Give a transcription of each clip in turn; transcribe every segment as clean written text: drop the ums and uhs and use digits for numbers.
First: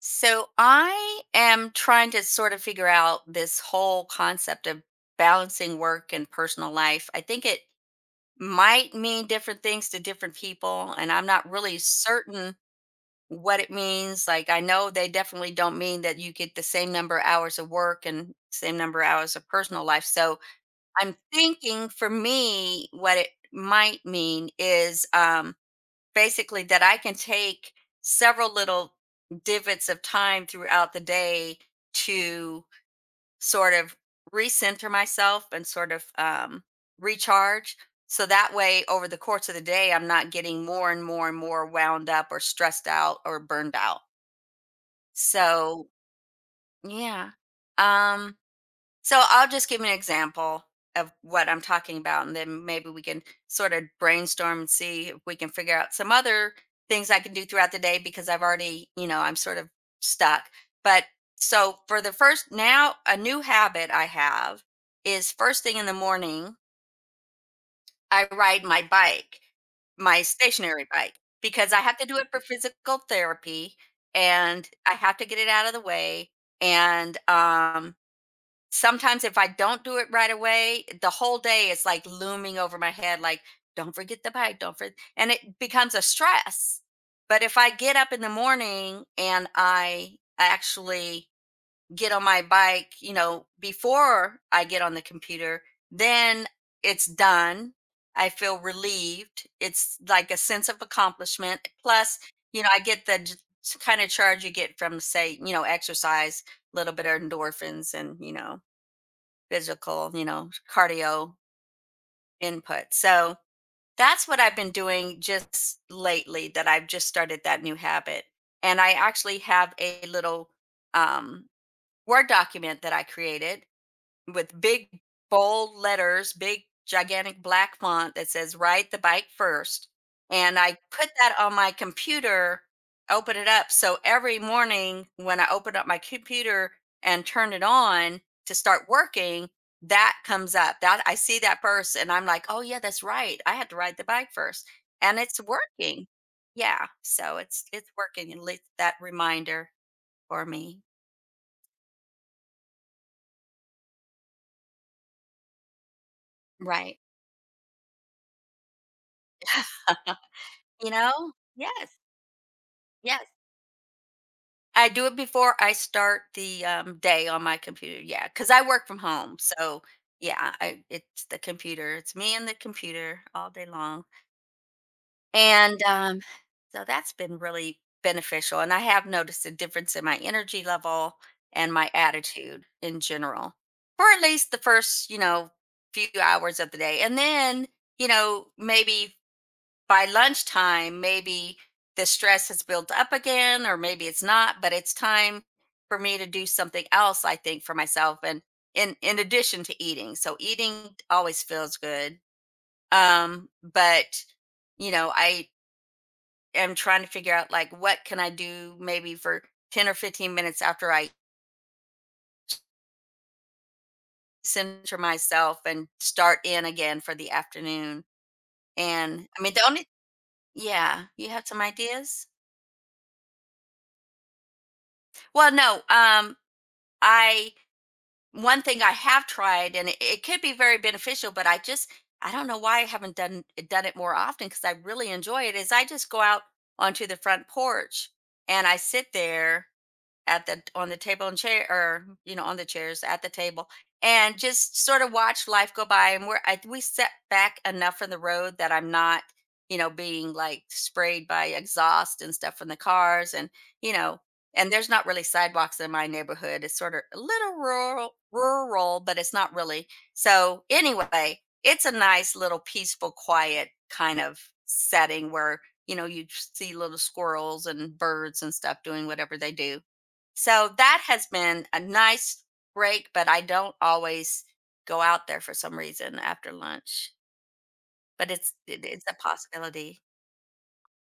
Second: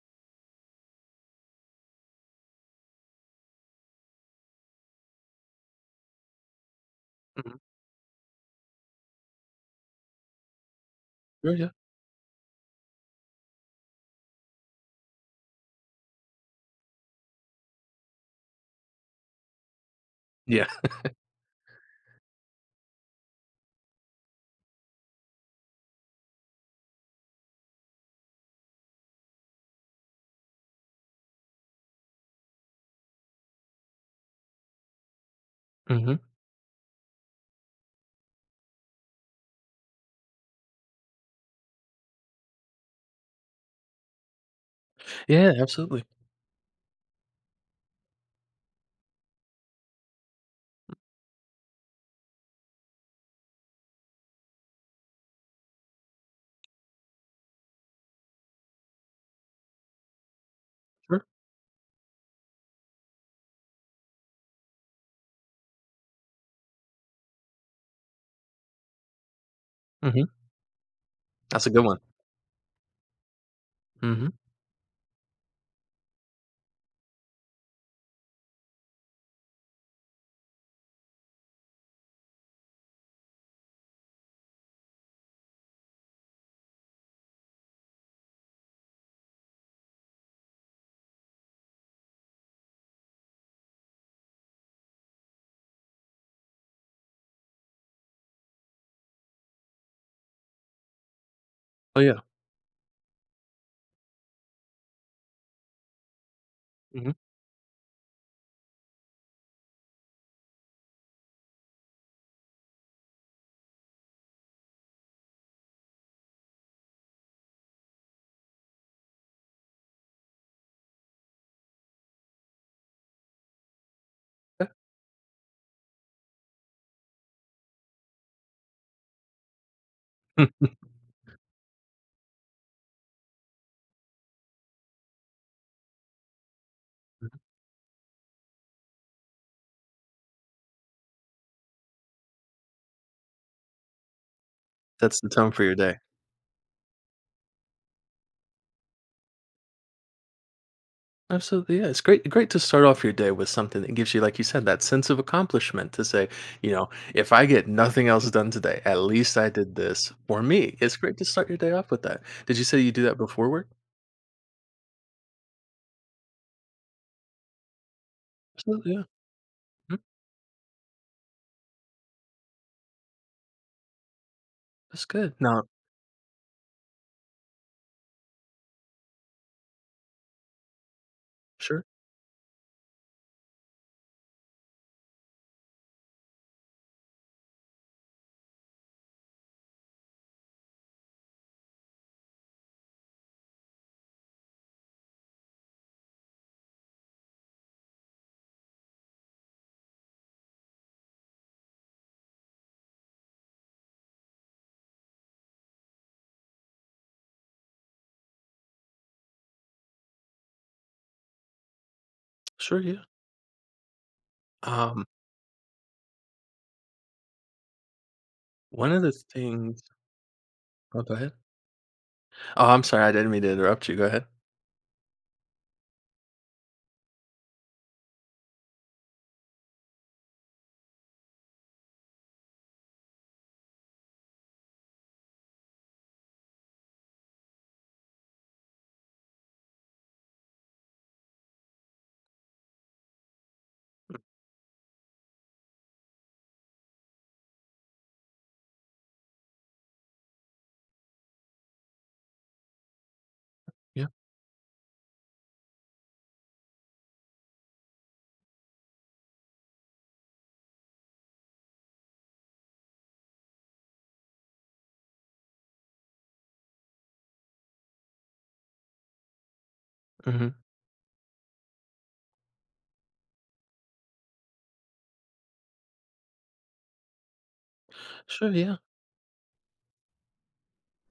So I am trying to sort of figure out this whole concept of balancing work and personal life. I think Mhm. it might mean different things to different people, and I'm not Oh, yeah. really certain what it means. Like I know they definitely don't mean that you get the same number of hours of work and same number of hours of personal life. So Yeah. I'm thinking for me, what it might mean is basically that I can take several little divots of time throughout the day to sort of recenter myself and sort of Mhm. Recharge. So that way, over the course of the day, I'm not getting more and more and more wound up or stressed out or burned out. Yeah, So, absolutely. yeah. Um, so I'll just give an example of what I'm talking about, and then maybe we can sort of brainstorm and see if we can figure out some other things I can do throughout the day because I've already, I'm sort of stuck. But Sure. so for the first, now a new habit I have is first thing in the morning, I ride my bike, my Mhm. stationary bike, That's a because I good have one. to do it for physical therapy Mhm. and I have to get it out of the way. And Sometimes if I don't do it right away, the whole day is like looming over my head, like, don't forget the bike, don't forget. And it becomes a stress. But if I get up in the morning and I actually get on my bike, you know, before I get on the computer, then it's done. I feel relieved. It's like a sense of accomplishment. Oh, Plus, yeah. you know, I get the kind of charge you get from, say, you know, exercise, a little bit Mhm. of endorphins and, you know, physical, you know, cardio input. So that's what I've been doing just lately that I've just started that new habit. And I actually have a little um, Word document that I created with big bold letters, big gigantic black font that says ride the bike first. And I put that on my computer, open it up. So every morning when I open up my computer and turn it on to start working, that comes up. That I see that first and I'm like, oh yeah, that's right. I had to ride the bike first. And That's the it's tone for your day. working. Yeah. So it's working. At least that reminder for me. Absolutely, yeah. It's great to start off your day with something that gives you, like you said, that sense of accomplishment to say, you know, Right. "If I get nothing else done today, at least I did this for me." You It's great to know? start your day off Yes. with that. Did you say you do that Yes. before work? I do it before I start the, day on my computer, yeah, because I work Absolutely, from yeah. home, so, Mhm. yeah, I it's the computer, it's me and the computer all day long, That's good. Now. and, um, so that's been really beneficial, and I have noticed a difference in my energy level and Sure. my attitude in general, for at least the first, you know, few hours of the day, and then, you know, maybe by lunchtime, maybe the stress has built up again, or maybe it's not, but it's time for me to do something else, I think, for myself and in addition to eating. So eating always feels good. But you know, I am trying to figure out like what can I do maybe for 10 or 15 minutes after I Sure, yeah. center Um, myself and start in again for the afternoon. one of the And I mean the things. only Oh, yeah, go you ahead. have some ideas? Oh, I'm sorry. I didn't mean to interrupt you. Go ahead. Well, no, I one thing I have tried, and it could be very beneficial, but I just I don't know why I haven't done it more often because I really enjoy it. Is I just go out onto the front porch and I sit there at the on the table and chair or you know on the chairs at the table and just sort of watch life go by and we set back enough from the road that I'm not you know being like sprayed by exhaust and stuff from the cars and you Yeah. know and there's not really sidewalks in my neighborhood. It's sort of a little rural but it's not really. So anyway, it's a nice little peaceful quiet kind of setting where you know you see little squirrels and birds and stuff doing whatever they do. Mhm. So that has been a nice break, but I don't always go out there for some reason after lunch. But Sure, yeah. It's a possibility.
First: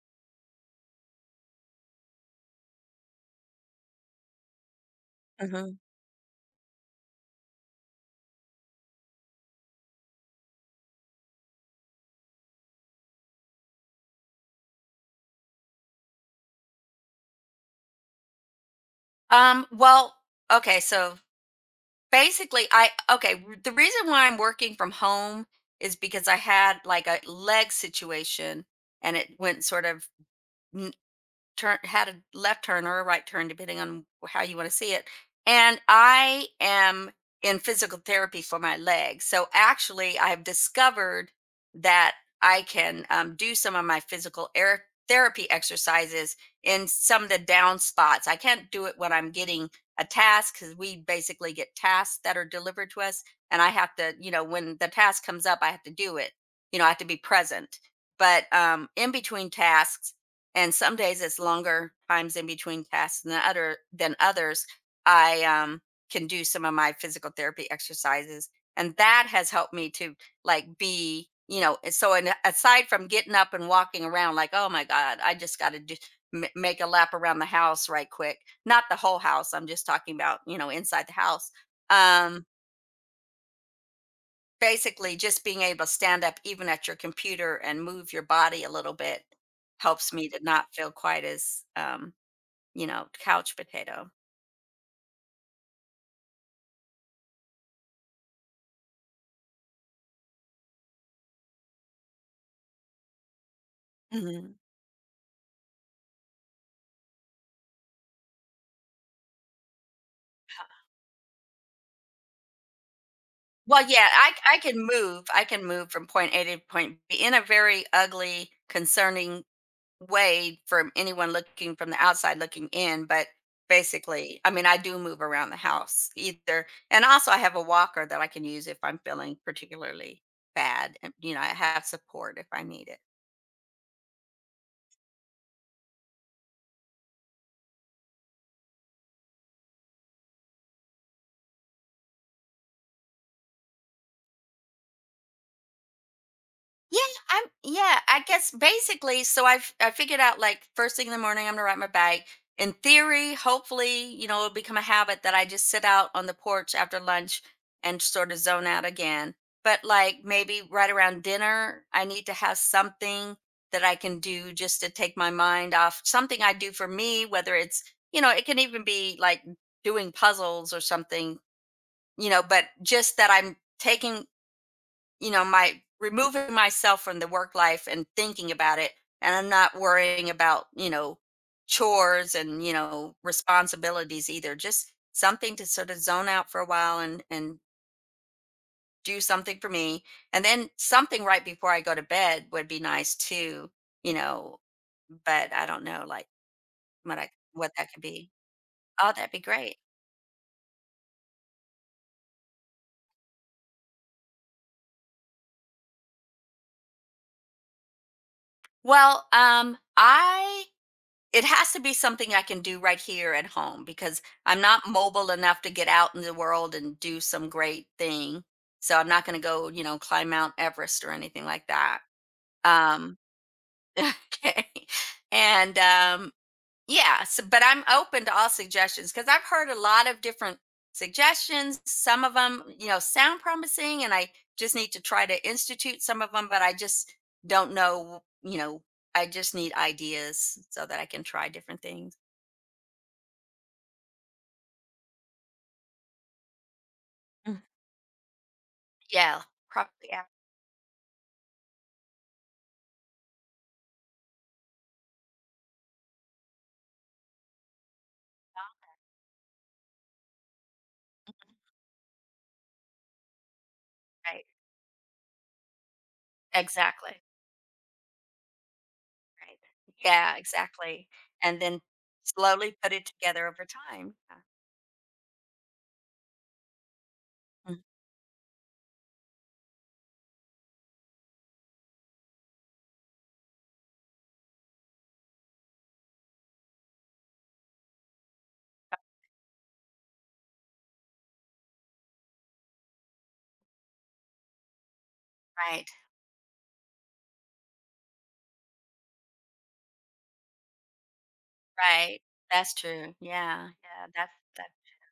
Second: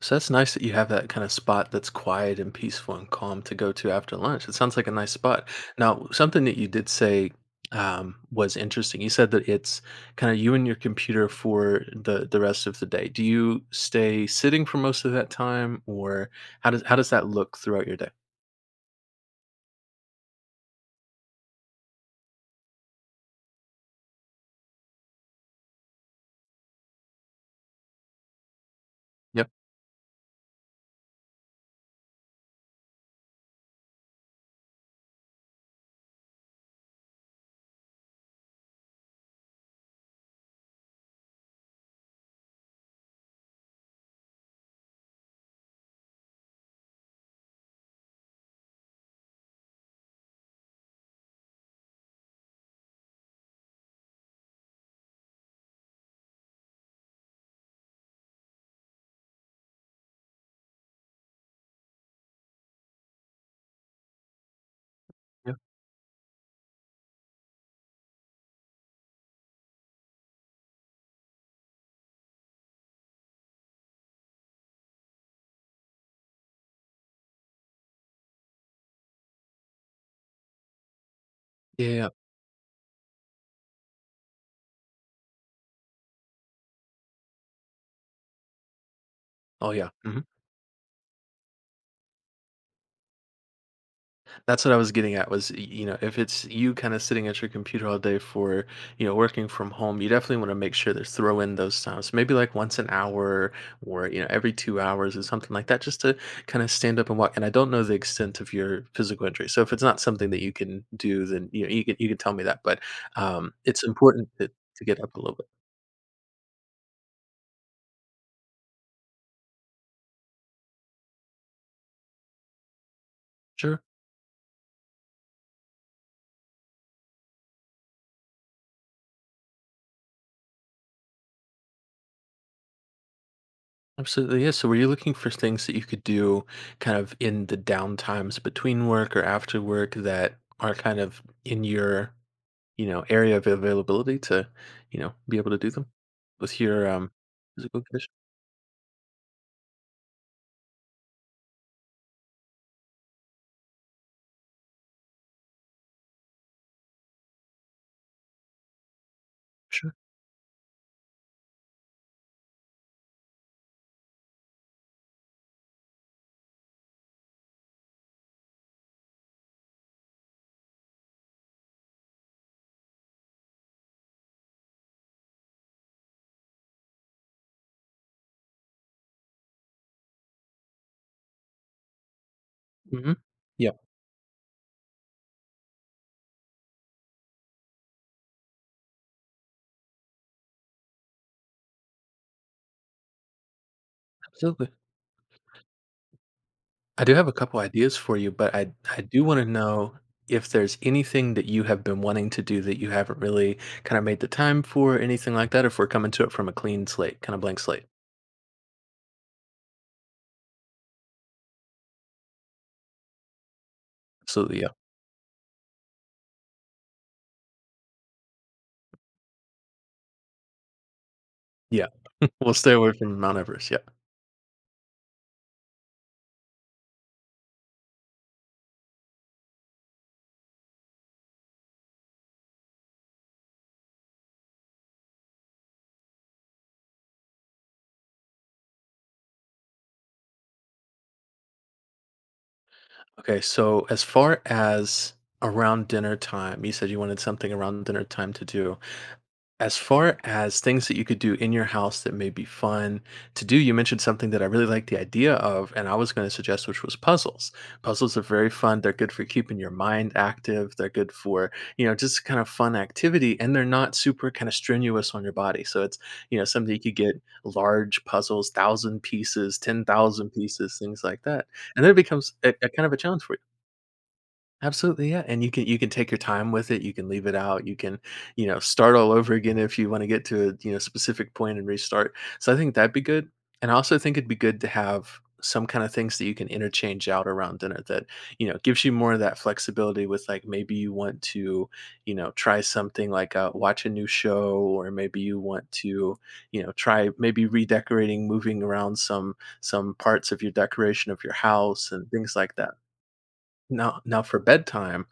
So that's nice that you have that kind of spot that's quiet and peaceful and calm to go to after lunch. It sounds like a nice spot. hmm Now, something that you did say was interesting. You said that it's kind of you and your computer for the rest of the day. Do you stay sitting for most of that time, or how does that look throughout your day? Well, okay, so basically the reason why I'm working from home is because I had like a leg situation and it Yep. went sort of turn had a left turn or a right turn depending on how you want to see it. And I am in physical therapy for my legs, so actually I've discovered that I can do some of my physical air therapy exercises in some of the down spots. I can't do it when I'm getting a task because we basically get tasks that are delivered to us, and I have to you know when the task comes up I have to do it, you know, I have to be present. But in between tasks, and some days it's longer times in between tasks than others, I Yep. Can do some of my physical therapy exercises, and that has helped me to like be you know so. And aside from getting up and walking around like oh my god I just got to make a lap around the house right quick, not the whole house, I'm just talking about you know inside the house. Yeah. Yeah. um Basically just being able to stand up even at your computer and move your body a little bit Oh, yeah. helps Mm-hmm. me to not feel quite as you know, couch potato. That's what I was getting at was, if it's you kind of sitting at your computer all day for, you know, working from home, you definitely want to make sure to throw in those times, maybe like once an hour or, you know, every Mhm. 2 hours or something like that, just to kind of stand up and walk. And I don't know the extent of your physical injury. So if it's not something that you can do, then, you know, you can tell me that, but it's Well, yeah, important to, I can to get up a move. little I bit. can move from point A to point B in a very ugly, concerning way from anyone looking from the outside looking in, but Sure. basically, I mean, I do move around the house either, and also I have a walker that I can use if I'm feeling particularly bad and, you know, I have support if I need it. Absolutely, yeah. So, were you looking for things that you could do kind of in the downtimes between work or after work that are kind of in your, you know, area of availability to, you know, be able to do them with your Yeah, I'm physical yeah, condition? I guess basically so I figured out like first thing in the morning I'm gonna ride my bike. In theory, hopefully, you know, it'll become a habit that I just sit out on the porch after lunch and sort of zone out again. But Sure. like maybe right around dinner, I need to have something that I can do just to take my mind off, something I do for me, whether it's, you know, it can even be like doing puzzles or something, you know, but just that I'm taking you know, my removing myself from the work life and thinking about it. And I'm not worrying about, you know, chores and, you Hmm. know, Yeah, responsibilities either. Just something to sort of zone out for a while and do something for me. And then something right before I go to bed would be nice too, you know, absolutely. but I don't know like I do have a couple what that ideas could for be. you, but I Oh, do that'd want be to great. know if there's anything that you have been wanting to do that you haven't really kind of made the time for, anything like that, or if we're coming to it from a clean slate, kind of blank slate. Well, I it has to be something I can do right here at home because Absolutely, I'm yeah. not mobile enough to get out in the world and do some great thing. So I'm not going to go, you know, climb Mount Everest or anything like Yeah. that. We'll stay away Um, from Mount Everest, yeah. okay. And yeah, so, but I'm open to all suggestions because I've heard a lot of different suggestions. Some of them, you know, sound promising, and I just need to try to institute some of them, but I just don't know, you know, I just need ideas so that I can try different things. Okay, so as far as around dinner time, you said you wanted something Mm. around dinner time to do. Yeah, As probably far after as things that you could do in your house that may be fun to do, you mentioned something that I really like the idea of, and I was going to suggest, which was puzzles. Puzzles are very fun. They're good for keeping your mind active. They're good for, you know, just kind of fun activity, and they're not super right. kind of strenuous on your body. So it's, you know, something you could get Exactly, large puzzles, 1,000 pieces, right. 10,000 Yeah, pieces, things exactly, like that. and then And then it becomes a slowly kind of put a it challenge for. together over time. Yeah. Absolutely, yeah, and you can take your time with it, you can leave it out, you Mm. can, you know, start all over again if you wanna get to a, you know, specific point and restart, so I think that'd be good, and I also think it'd be good to have some kinda things that you can interchange out around dinner that, you know, gives you more of that flexibility with, like, maybe you want to, you know, try something like, watch a new show, or maybe you want Right, to, you know, try maybe redecorating, moving around some parts of your decoration of your house and right. things like That's that. true. Yeah, Now yeah, now that's for that bedtime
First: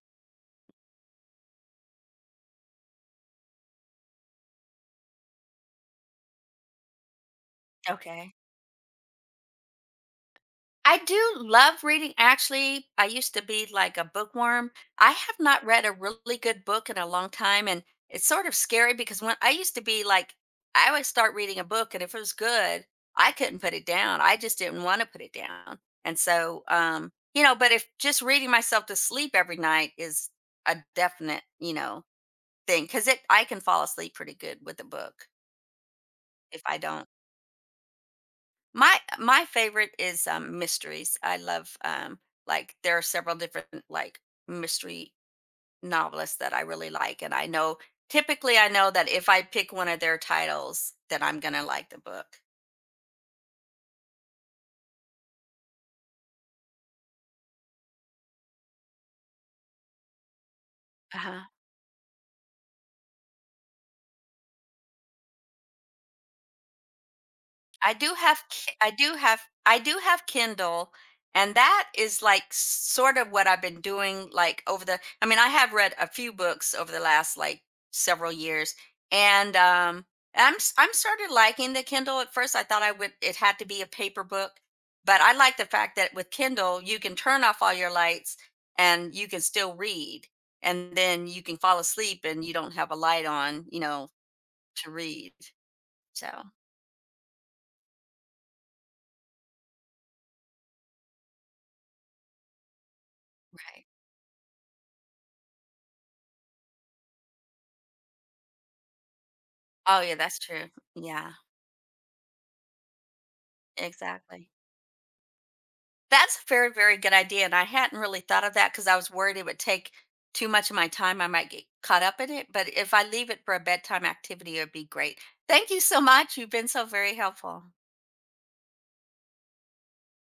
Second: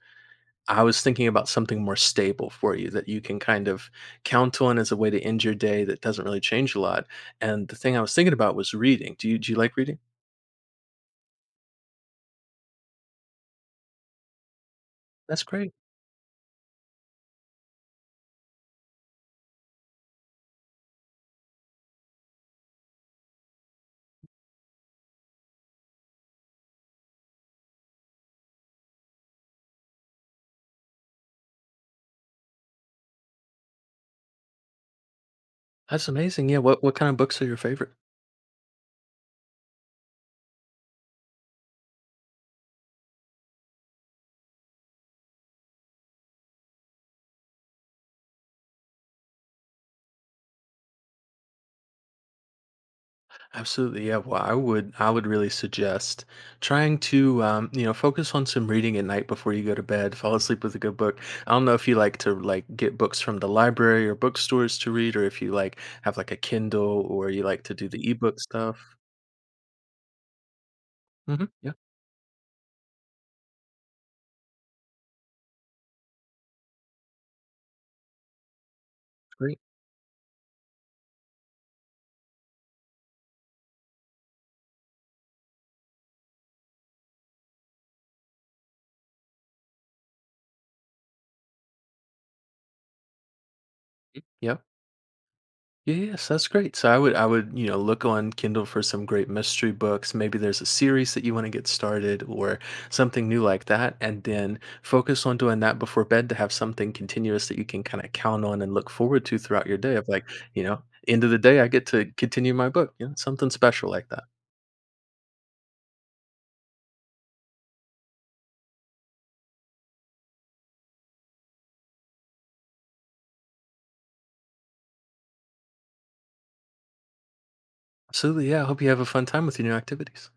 I was thinking about something more stable for you that you can kind of count on as a way to end your day that doesn't really change a lot. And the thing I was thinking okay. about was reading. Do you like reading? I do love reading. Actually, I used to be like a bookworm. I have That's not great. read a really good book in a long time, and it's sort of scary because when I used to be like, I would start reading a book, and if it was good, I couldn't put it down. I just didn't want to put it down, and so you know. But if just reading myself to sleep every night is a definite, you know, thing because it I can fall asleep pretty good with a book That's amazing. Yeah. if I What don't. kind of books are your favorite? My favorite is mysteries. I love like there are several different like mystery novelists that I really like, and I know typically I know that if I pick one of their titles then I'm going to like the book. Absolutely. Yeah. Well, I would really suggest trying to focus on some reading at night before you go to bed. Fall asleep with a good book. Uh-huh. I don't know if you like to like get books from the library or bookstores to read, or if you like have like a Kindle or you like to do I the do ebook have Ki I stuff. do have I do have Kindle, Hmm. and Yeah. that is, like, sort of what I've been doing, like, over the I mean, I have read a few books over the last, like, several years, and, Great. I'm sort of liking the Kindle. At first, I thought I would it had to be a paper book, but I like the fact that with Kindle, you can turn off all your lights, and you can still read, and then you can fall asleep, and you don't have a light on, you know, Yeah. to read. Yeah, yes, So, that's great. So I would look on Kindle for some great mystery books. Maybe there's a series that you want to get started or something new like right. that. And then focus on doing that before bed to have something continuous that you can kind of count on and look forward to throughout your day Oh, of yeah, like, that's you true. know, end of Yeah, the day I get to continue my book, you know, something special like that. exactly. That's a very, very good idea, and I hadn't really thought of that because I was worried it would take too much of my time, I might get caught up in it, but if I leave it for a bedtime activity, it'd be great. Thank you so much, you've been so very helpful. Absolutely. Yeah. I hope you have a fun time with your new activities.